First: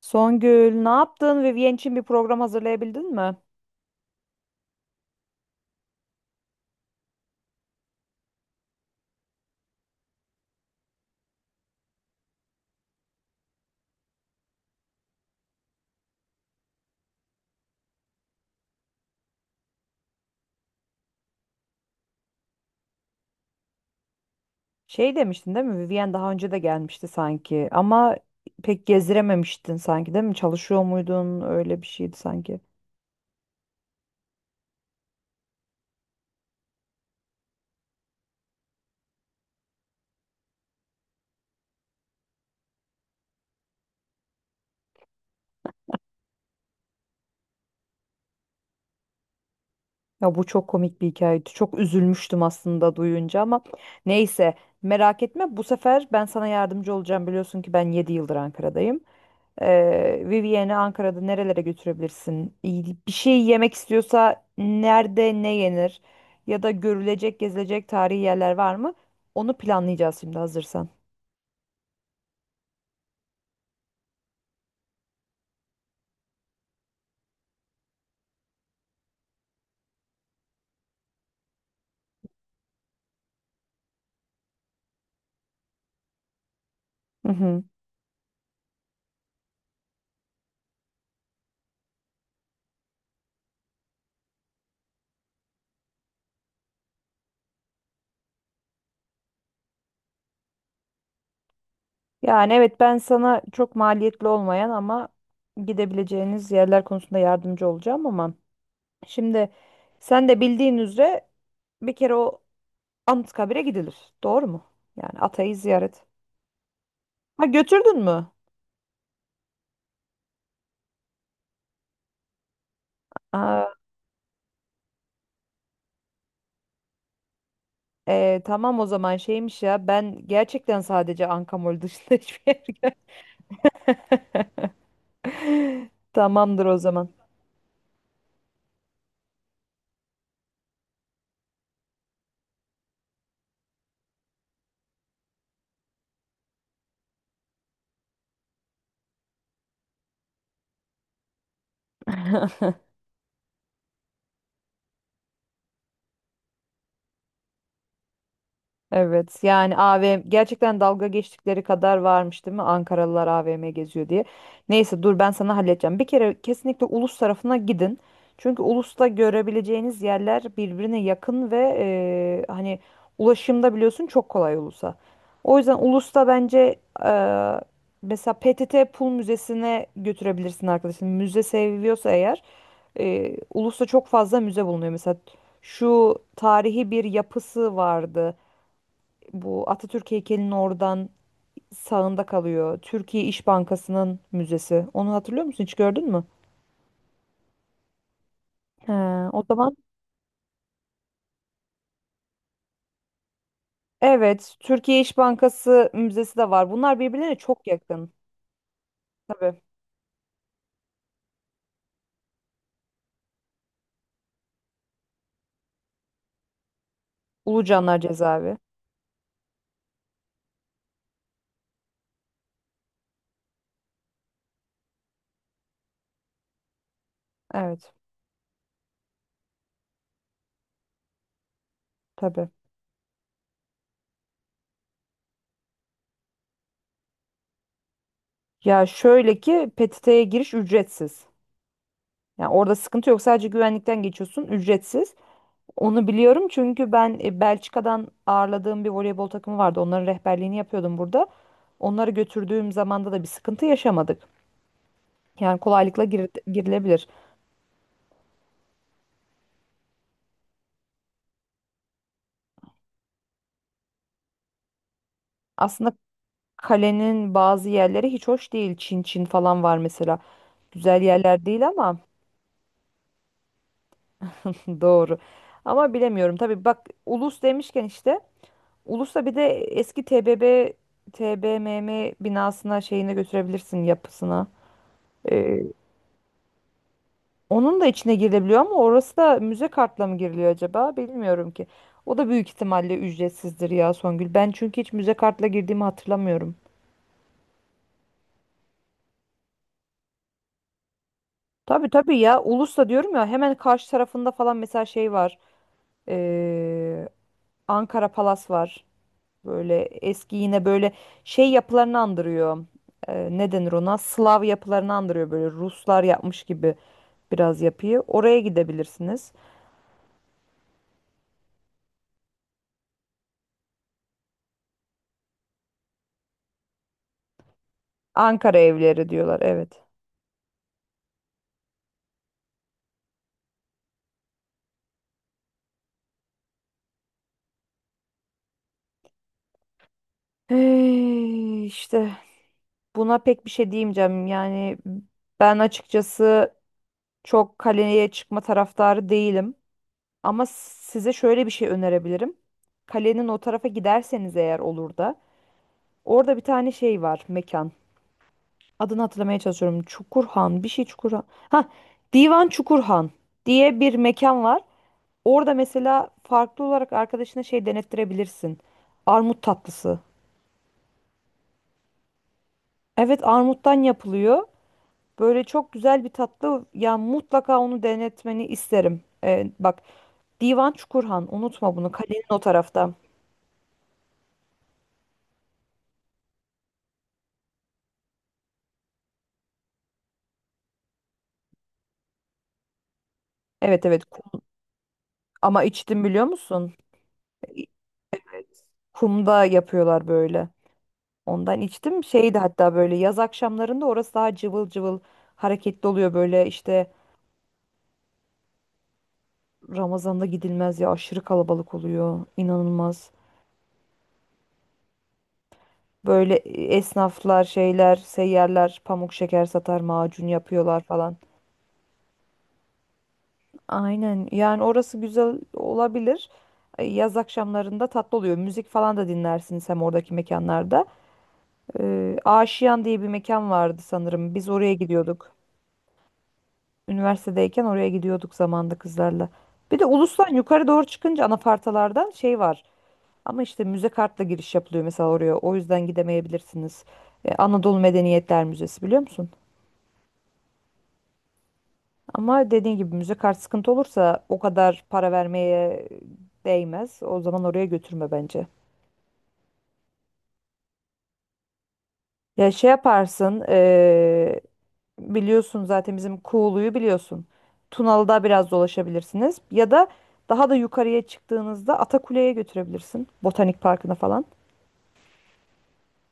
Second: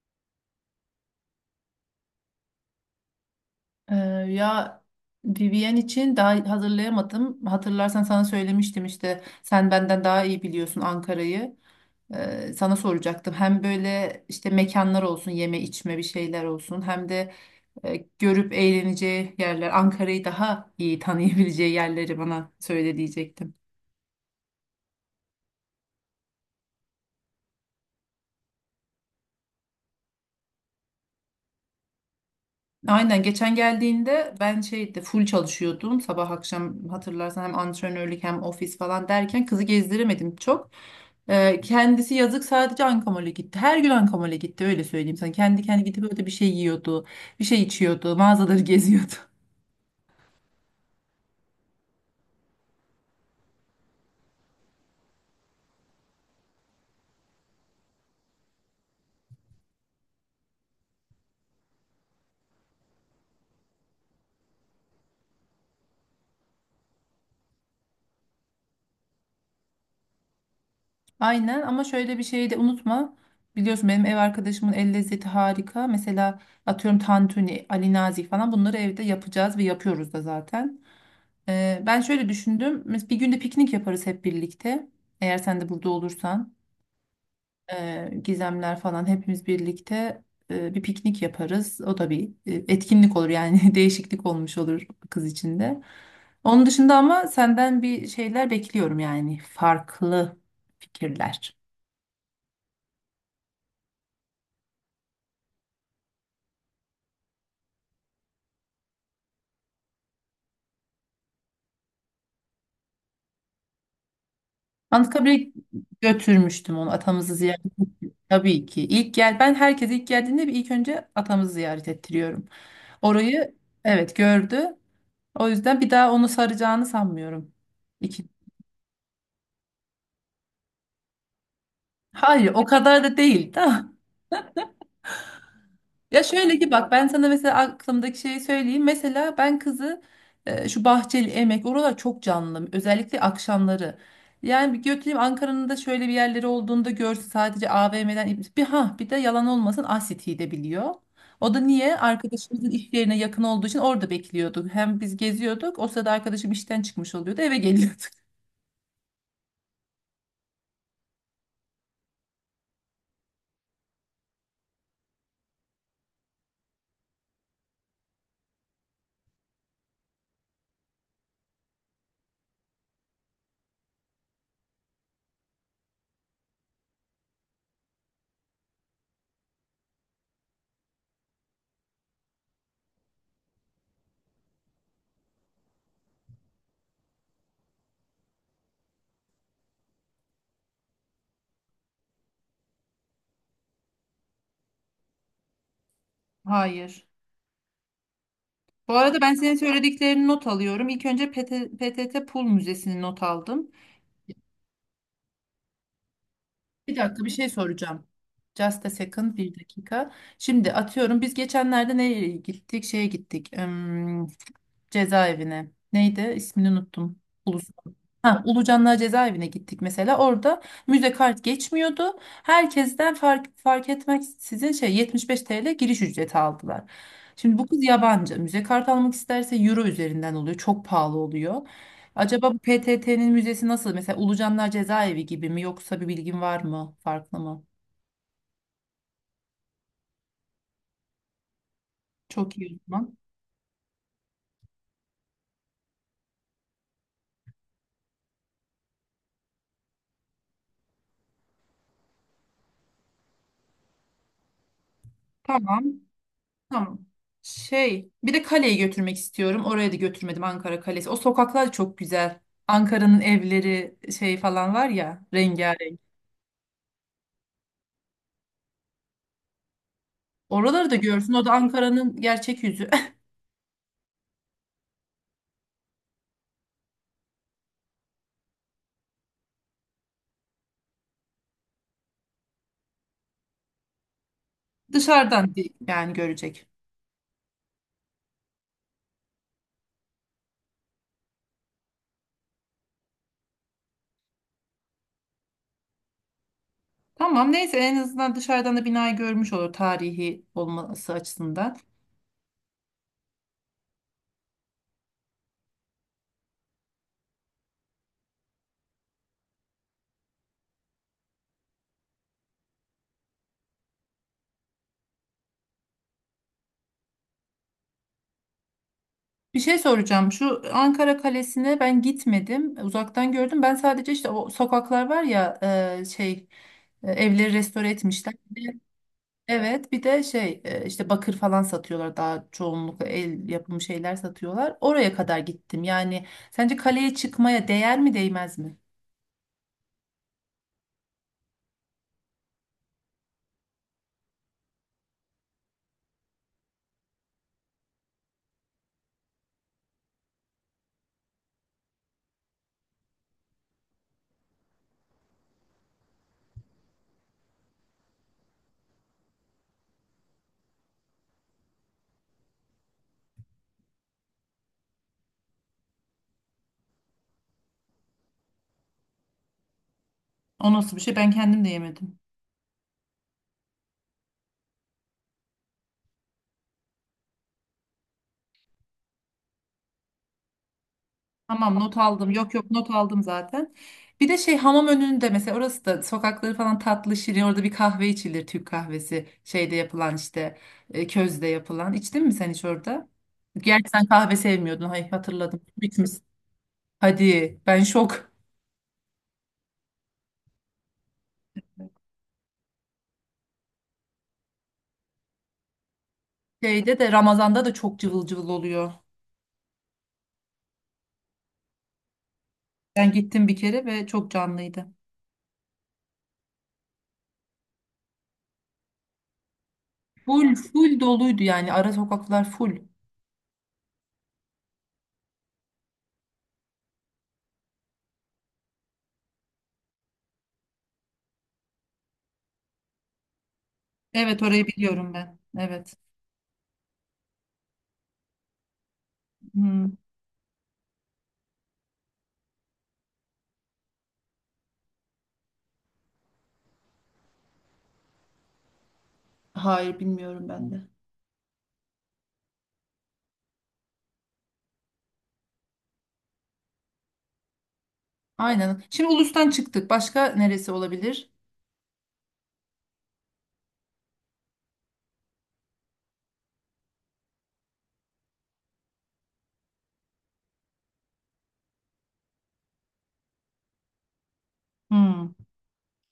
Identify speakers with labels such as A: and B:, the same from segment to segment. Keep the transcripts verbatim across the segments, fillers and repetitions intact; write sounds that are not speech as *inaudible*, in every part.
A: Songül, ne yaptın? Vivien için bir program hazırlayabildin mi?
B: Ee, Ya Vivien için daha hazırlayamadım. Hatırlarsan sana söylemiştim işte sen benden daha iyi biliyorsun Ankara'yı. Ee, sana soracaktım. Hem böyle işte mekanlar olsun, yeme içme bir şeyler olsun. Hem de e, görüp eğleneceği yerler, Ankara'yı daha iyi tanıyabileceği yerleri bana söyle diyecektim.
A: Şey demiştin değil mi? Vivien daha önce de gelmişti sanki ama pek gezdirememiştin sanki değil mi? Çalışıyor muydun? Öyle bir şeydi sanki.
B: Aynen geçen geldiğinde ben şeydi full çalışıyordum sabah akşam hatırlarsan hem antrenörlük hem ofis falan derken kızı gezdiremedim çok. Ee, kendisi yazık sadece Ankamol'e gitti. Her gün Ankamol'e gitti öyle söyleyeyim sana. Kendi kendi gidip öyle bir şey yiyordu, bir şey içiyordu, mağazaları *laughs* geziyordu.
A: Ya bu çok komik bir hikayeydi. Çok üzülmüştüm aslında duyunca ama neyse merak etme bu sefer ben sana yardımcı olacağım. Biliyorsun ki ben yedi yıldır Ankara'dayım. Ee, Vivienne'i Ankara'da nerelere götürebilirsin? İyi- Bir şey yemek istiyorsa nerede ne yenir? Ya da görülecek, gezilecek tarihi yerler var mı? Onu planlayacağız şimdi hazırsan.
B: Aynen ama şöyle bir şeyi de unutma. Biliyorsun benim ev arkadaşımın el lezzeti harika. Mesela atıyorum tantuni, Ali Nazik falan bunları evde yapacağız ve yapıyoruz da zaten. Ee, ben şöyle düşündüm. Mes- Bir günde piknik yaparız hep birlikte. Eğer sen de burada olursan,
A: Hı hı.
B: e, Gizemler falan hepimiz birlikte e, bir piknik yaparız. O da bir e, etkinlik olur yani *laughs* değişiklik olmuş olur kız için de. Onun dışında ama senden bir şeyler bekliyorum yani farklı fikirler.
A: Yani evet, ben sana çok maliyetli olmayan ama gidebileceğiniz yerler konusunda yardımcı olacağım ama şimdi sen de bildiğin üzere bir kere o Anıtkabir'e gidilir. Doğru mu? Yani
B: Anıtkabir'e
A: Atay'ı ziyaret.
B: götürmüştüm onu, atamızı
A: Ha
B: ziyaret
A: götürdün
B: ettim.
A: mü?
B: Tabii ki. İlk gel ben herkese ilk geldiğinde bir ilk önce atamızı ziyaret ettiriyorum. Orayı,
A: Aa.
B: evet, gördü. O yüzden bir daha onu saracağını sanmıyorum. İki.
A: Ee, tamam o zaman, şeymiş ya, ben gerçekten sadece Ankamol dışında *laughs* hiçbir
B: Hayır,
A: yer
B: o
A: gör-
B: kadar da değil. Da.
A: *laughs*
B: Ya şöyle
A: Tamamdır
B: ki
A: o
B: bak ben
A: zaman.
B: sana mesela aklımdaki şeyi söyleyeyim. Mesela ben kızı e, şu Bahçeli Emek oralar çok canlı. Özellikle akşamları. Yani bir götüreyim Ankara'nın da şöyle bir yerleri olduğunda görsün, sadece A V M'den bir, ha, bir de yalan olmasın Asiti'yi de biliyor. O da niye? Arkadaşımızın
A: *laughs*
B: iş yerine yakın olduğu için orada bekliyorduk. Hem biz geziyorduk. O sırada arkadaşım işten çıkmış oluyordu. Eve geliyorduk.
A: Evet, yani A V M gerçekten dalga geçtikleri kadar varmış değil mi, Ankaralılar A V M geziyor diye. Neyse, dur ben sana halledeceğim. Bir kere kesinlikle Ulus tarafına gidin. Çünkü Ulus'ta görebileceğiniz yerler birbirine yakın ve e, hani ulaşımda biliyorsun çok kolay Ulus'a. O yüzden Ulus'ta bence e, mesela P T T Pul Müzesi'ne götürebilirsin arkadaşın. Müze seviyorsa eğer e, Ulus'ta çok fazla müze bulunuyor. Mesela şu tarihi bir yapısı vardı. Bu Atatürk heykelinin oradan sağında kalıyor. Türkiye İş Bankası'nın müzesi. Onu hatırlıyor musun? Hiç gördün mü?
B: Hayır. Bu
A: He,
B: arada ben
A: o
B: senin
A: zaman
B: söylediklerini not alıyorum. İlk önce PT, P T T Pul Müzesi'ni not aldım.
A: evet, Türkiye İş Bankası müzesi de var.
B: Bir
A: Bunlar
B: dakika bir
A: birbirlerine
B: şey
A: çok
B: soracağım.
A: yakın.
B: Just a second, bir
A: Tabii.
B: dakika. Şimdi atıyorum biz geçenlerde nereye gittik? Şeye gittik. Hmm, cezaevine. Neydi? İsmini unuttum. Ulus.
A: Ulucanlar
B: Ha,
A: Cezaevi.
B: Ulucanlar cezaevine gittik mesela. Orada müze kart geçmiyordu. Herkesten fark, fark etmek sizin şey yetmiş beş T L giriş ücreti aldılar. Şimdi bu kız
A: Evet,
B: yabancı. Müze kart almak isterse euro üzerinden oluyor. Çok pahalı oluyor.
A: tabii.
B: Acaba bu P T T'nin müzesi nasıl? Mesela Ulucanlar cezaevi gibi mi yoksa bir bilgin var mı? Farklı mı?
A: Ya şöyle ki P T T'ye giriş ücretsiz. Yani
B: Çok iyi
A: orada
B: o
A: sıkıntı
B: zaman.
A: yok. Sadece güvenlikten geçiyorsun, ücretsiz. Onu biliyorum çünkü ben e, Belçika'dan ağırladığım bir voleybol takımı vardı. Onların rehberliğini yapıyordum burada. Onları götürdüğüm zamanda da bir sıkıntı yaşamadık. Yani
B: Tamam.
A: kolaylıkla gir-
B: Tamam.
A: girilebilir.
B: Şey, bir de kaleyi götürmek istiyorum. Oraya da götürmedim, Ankara Kalesi. O sokaklar çok güzel. Ankara'nın evleri şey falan var ya,
A: Aslında
B: rengarenk.
A: kalenin bazı yerleri hiç hoş değil. Çin Çin falan var mesela.
B: Oraları da
A: Güzel
B: görsün. O
A: yerler
B: da
A: değil ama
B: Ankara'nın gerçek yüzü.
A: *laughs* doğru. Ama bilemiyorum. Tabii bak, Ulus demişken işte Ulus'ta bir de eski T B B T B M M binasına, şeyine götürebilirsin, yapısına.
B: *laughs* Dışarıdan değil, yani görecek.
A: Onun da içine girilebiliyor ama orası da müze kartla mı giriliyor acaba? Bilmiyorum ki. O da büyük ihtimalle ücretsizdir ya Songül. Ben çünkü hiç müze kartla girdiğimi hatırlamıyorum.
B: Tamam, neyse en azından dışarıdan da binayı görmüş olur tarihi olması açısından.
A: Tabii tabii ya. Ulus'ta diyorum ya, hemen karşı tarafında falan mesela şey var. Ee, Ankara Palas var. Böyle eski yine böyle şey yapılarını andırıyor. Ee, ne denir ona? Slav yapılarını andırıyor, böyle Ruslar yapmış gibi biraz yapıyı. Oraya gidebilirsiniz.
B: Bir şey soracağım. Şu Ankara Kalesi'ne ben gitmedim. Uzaktan gördüm. Ben sadece işte o sokaklar var ya, e, şey e, evleri restore etmişler.
A: Ankara evleri diyorlar, evet.
B: Evet, bir de şey e, işte bakır falan satıyorlar, daha çoğunlukla el yapımı şeyler satıyorlar. Oraya kadar gittim. Yani sence kaleye çıkmaya değer mi değmez mi?
A: Hey, işte. Buna pek bir şey diyemeyeceğim. Yani ben açıkçası çok kaleye çıkma taraftarı değilim. Ama size şöyle bir şey önerebilirim. Kalenin o tarafa giderseniz eğer, olur da. Orada bir tane şey var, mekan. Adını hatırlamaya çalışıyorum. Çukurhan, bir şey Çukurhan. Ha, Divan Çukurhan diye bir mekan var. Orada mesela farklı olarak arkadaşına şey denettirebilirsin. Armut tatlısı.
B: O nasıl bir şey? Ben kendim de yemedim.
A: Evet, armuttan yapılıyor. Böyle çok güzel bir tatlı. Ya mutlaka onu denetmeni isterim. Ee, bak, Divan Çukurhan,
B: Tamam
A: unutma bunu.
B: not
A: Kalenin
B: aldım.
A: o
B: Yok yok not
A: tarafta.
B: aldım zaten. Bir de şey hamam önünde mesela, orası da sokakları falan tatlı şirin. Orada bir kahve içilir, Türk kahvesi. Şeyde yapılan işte e, közde yapılan. İçtin mi sen hiç orada?
A: Evet
B: Gerçi
A: evet,
B: sen kahve
A: kum.
B: sevmiyordun. Hayır hatırladım.
A: Ama içtim
B: Bitmiş.
A: biliyor musun?
B: Hadi
A: İ-
B: ben şok.
A: Kumda yapıyorlar böyle. Ondan içtim. Şeydi hatta, böyle yaz akşamlarında orası daha cıvıl cıvıl, hareketli oluyor, böyle işte.
B: Şeyde de Ramazan'da da çok cıvıl cıvıl oluyor.
A: Ramazan'da gidilmez ya, aşırı kalabalık oluyor. İnanılmaz.
B: Ben gittim bir kere ve çok canlıydı.
A: Böyle e, esnaflar, şeyler, seyyarlar, pamuk şeker satar, macun
B: Full
A: yapıyorlar
B: full
A: falan.
B: doluydu yani, ara sokaklar full.
A: Aynen. Yani orası güzel olabilir. E, Yaz akşamlarında tatlı oluyor. Müzik falan da dinlersiniz hem oradaki mekanlarda. E, Aşiyan diye bir mekan vardı sanırım.
B: Evet
A: Biz
B: orayı
A: oraya
B: biliyorum
A: gidiyorduk.
B: ben. Evet.
A: Üniversitedeyken oraya gidiyorduk zamanda, kızlarla. Bir de
B: Hmm,
A: Ulus'tan yukarı doğru çıkınca anafartalardan şey var. Ama işte müze kartla giriş yapılıyor mesela oraya. O yüzden gidemeyebilirsiniz. E, Anadolu Medeniyetler Müzesi, biliyor musun?
B: hayır bilmiyorum ben de.
A: Ama dediğin gibi müze kart sıkıntı olursa, o kadar para vermeye değmez. O zaman oraya götürme bence.
B: Aynen. Şimdi Ulus'tan çıktık. Başka neresi olabilir?
A: Ya şey yaparsın, eee, biliyorsun zaten bizim Kuğulu'yu biliyorsun. Tunalı'da biraz dolaşabilirsiniz. Ya da daha da yukarıya çıktığınızda Atakule'ye götürebilirsin. Botanik Parkı'na falan.
B: Hmm.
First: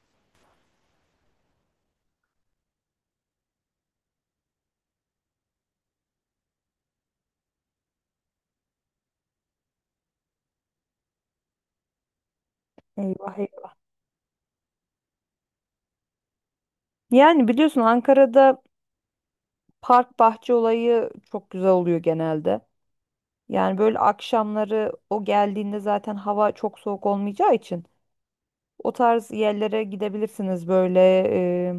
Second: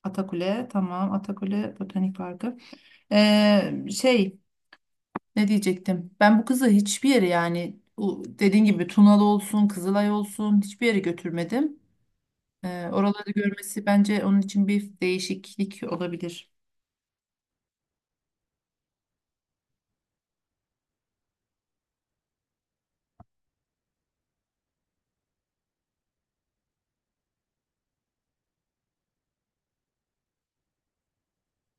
B: Atakule tamam. Atakule Botanik Parkı. Ee, şey ne diyecektim? Ben bu kızı hiçbir yere, yani u- dediğin gibi Tunalı olsun, Kızılay olsun, hiçbir yere götürmedim. Ee, oraları
A: Eyvah eyvah.
B: görmesi bence onun için bir değişiklik olabilir.
A: Yani biliyorsun Ankara'da park bahçe olayı çok güzel oluyor genelde. Yani böyle akşamları o geldiğinde zaten hava çok soğuk olmayacağı için. O tarz yerlere gidebilirsiniz böyle. e,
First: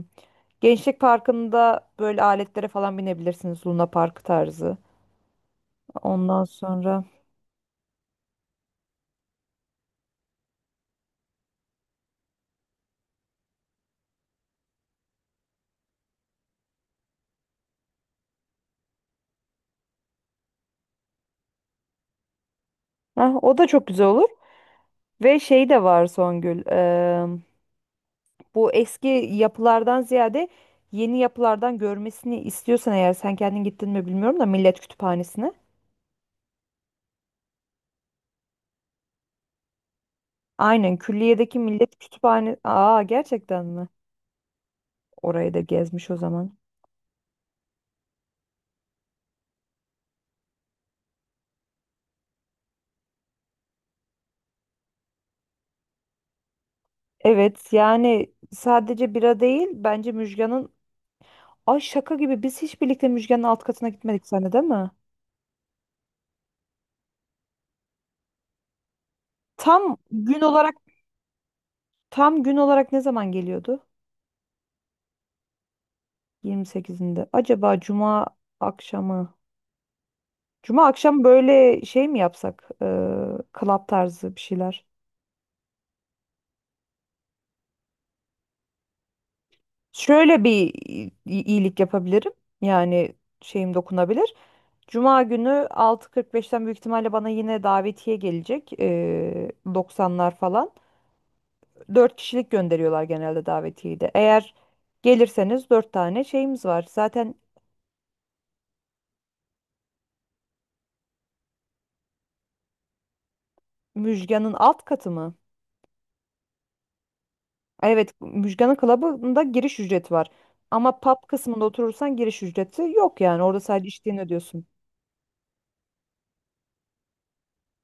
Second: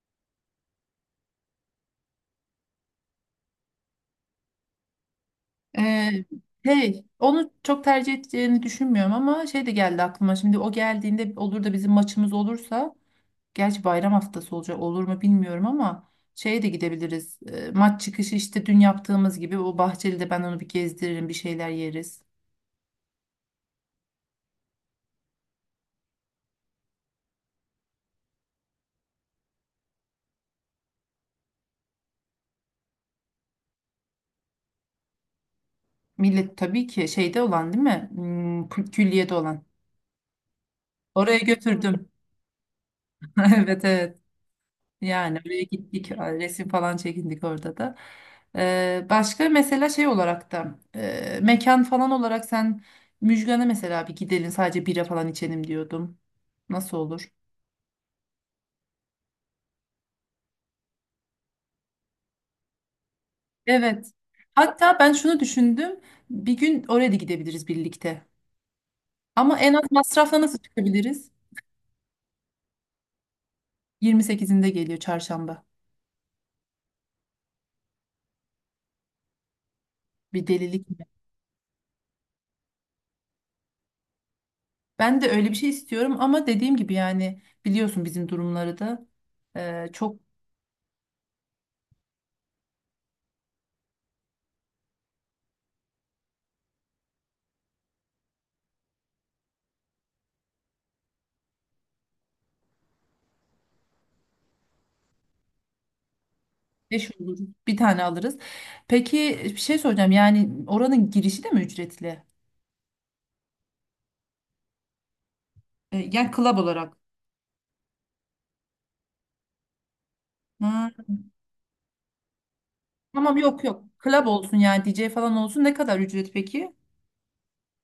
A: Gençlik Parkı'nda böyle aletlere falan binebilirsiniz. Luna Park tarzı.
B: Ee,
A: Ondan sonra.
B: Hey, onu çok tercih edeceğini düşünmüyorum ama şey de geldi aklıma. Şimdi o geldiğinde olur da bizim maçımız olursa, gerçi bayram haftası olacak olur mu bilmiyorum ama şeye de gidebiliriz. Ee, maç çıkışı işte dün yaptığımız gibi o Bahçeli'de ben onu bir gezdiririm, bir şeyler yeriz.
A: Heh, o da çok güzel olur. Ve şey de var Songül. E, bu eski yapılardan ziyade yeni yapılardan görmesini istiyorsan eğer, sen kendin gittin mi bilmiyorum da, Millet Kütüphanesi'ne.
B: Millet tabii ki şeyde olan değil mi? Hmm, kü- külliyede olan.
A: Aynen,
B: Oraya
A: külliyedeki Millet
B: götürdüm.
A: Kütüphane. Aa,
B: *laughs*
A: gerçekten
B: Evet
A: mi?
B: evet. Yani
A: Orayı da
B: oraya
A: gezmiş
B: gittik,
A: o zaman.
B: resim falan çekindik orada da. Ee, başka mesela şey olarak da e, mekan falan olarak sen Müjgan'a mesela bir gidelim, sadece bira falan içelim diyordum. Nasıl olur?
A: Evet, yani sadece bira değil bence Müjgan'ın. Ay şaka gibi, biz hiç birlikte Müjgan'ın alt katına
B: Evet.
A: gitmedik seninle, değil mi?
B: Hatta ben şunu düşündüm. Bir gün oraya da gidebiliriz birlikte. Ama en az
A: Tam
B: masrafla
A: gün
B: nasıl
A: olarak,
B: çıkabiliriz?
A: tam gün olarak ne zaman geliyordu?
B: yirmi sekizinde geliyor, çarşamba.
A: yirmi sekizinde. Acaba cuma akşamı?
B: Bir
A: Cuma
B: delilik mi?
A: akşam böyle şey mi yapsak? Ee, club tarzı bir şeyler.
B: Ben de öyle bir şey istiyorum ama dediğim gibi yani biliyorsun bizim durumları da e, çok.
A: Şöyle bir i- iyilik yapabilirim. Yani şeyim dokunabilir. Cuma günü altı kırk beşten büyük ihtimalle bana yine davetiye gelecek. Ee, doksanlar falan. Dört kişilik gönderiyorlar genelde davetiyeyi de. Eğer gelirseniz, dört tane şeyimiz var.
B: Beş
A: Zaten.
B: olur. Bir tane alırız. Peki bir şey soracağım. Yani oranın girişi de mi ücretli?
A: Müjgan'ın alt katı mı?
B: E, yani club olarak.
A: Evet, Müjgan'ın klubunda giriş ücreti var.
B: Ha,
A: Ama pub kısmında oturursan giriş ücreti yok
B: tamam
A: yani. Orada
B: yok yok.
A: sadece içtiğini
B: Club olsun
A: ödüyorsun.
B: yani D J falan olsun. Ne kadar ücret peki?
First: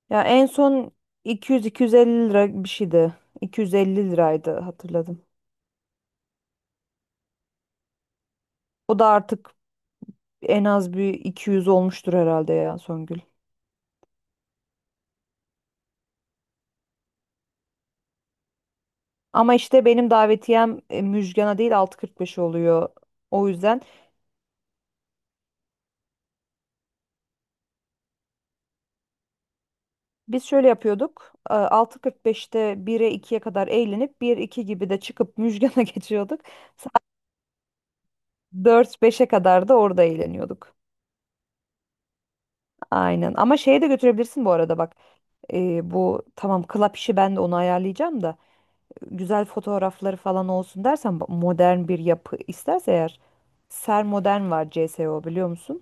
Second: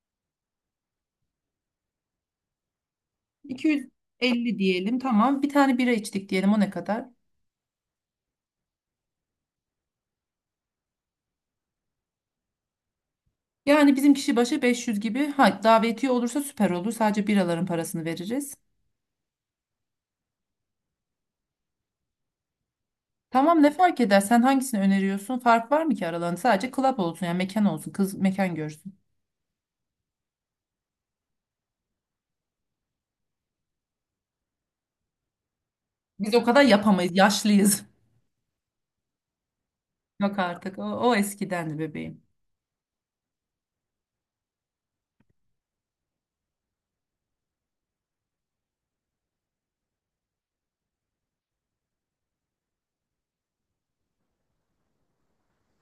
A: Ya en son iki yüz iki yüz elli lira bir şeydi. iki yüz elli
B: iki yüz elli
A: liraydı,
B: diyelim,
A: hatırladım.
B: tamam. Bir tane bira içtik diyelim o ne kadar?
A: O da artık en az bir iki yüz olmuştur herhalde ya Songül.
B: Yani bizim kişi başı beş yüz gibi. Ha, davetiye olursa süper olur. Sadece biraların parasını veririz.
A: Ama işte benim davetiyem e, Müjgan'a değil, altı kırk beş oluyor. O
B: Tamam ne
A: yüzden.
B: fark eder? Sen hangisini öneriyorsun? Fark var mı ki aralarında? Sadece club olsun yani, mekan olsun. Kız mekan görsün.
A: Biz şöyle yapıyorduk. e, altı kırk beşte bire, ikiye kadar eğlenip, bir iki gibi de çıkıp Müjgan'a *laughs*
B: Biz
A: geçiyorduk.
B: o kadar
A: Saat
B: yapamayız. Yaşlıyız.
A: dört beşe kadar da orada
B: Yok
A: eğleniyorduk.
B: artık. O, o eskidendi bebeğim.
A: Aynen. Ama şeye de götürebilirsin bu arada bak. E, bu tamam, klap işi ben de onu ayarlayacağım da, güzel fotoğrafları falan olsun dersen bak, modern bir yapı isterse eğer, Ser Modern var, C S, o biliyor musun?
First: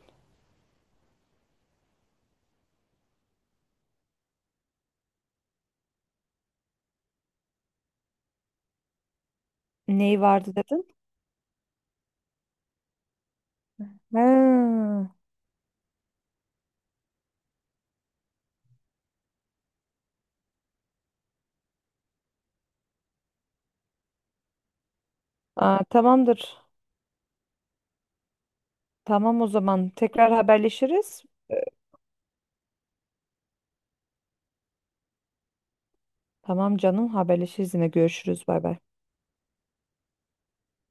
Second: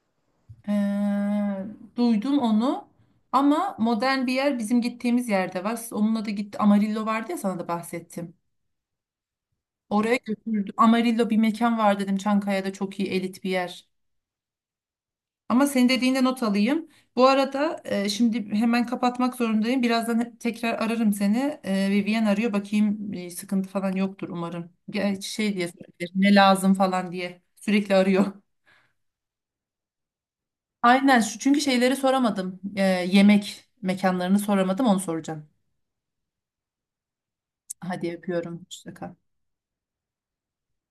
B: Ee, Duydum onu. Ama modern bir yer bizim gittiğimiz yerde var. Siz onunla da gitti. Amarillo vardı ya, sana da bahsettim. Oraya
A: Neyi vardı
B: götürdüm.
A: dedin?
B: Amarillo bir mekan var dedim. Çankaya'da çok iyi, elit bir yer.
A: Ha.
B: Ama senin dediğinde not alayım. Bu arada e, şimdi hemen kapatmak zorundayım. Birazdan he- tekrar ararım seni. E, Vivian arıyor. Bakayım e, sıkıntı falan yoktur umarım. Gerçi şey diye
A: Aa,
B: sorabilir. Ne
A: tamamdır.
B: lazım falan diye. Sürekli arıyor.
A: Tamam o zaman, tekrar
B: Aynen
A: haberleşiriz.
B: şu çünkü şeyleri soramadım. Ee, yemek mekanlarını soramadım, onu soracağım.
A: Tamam canım, haberleşiriz, yine
B: Hadi
A: görüşürüz,
B: yapıyorum.
A: bay bay.
B: Hoşça kal.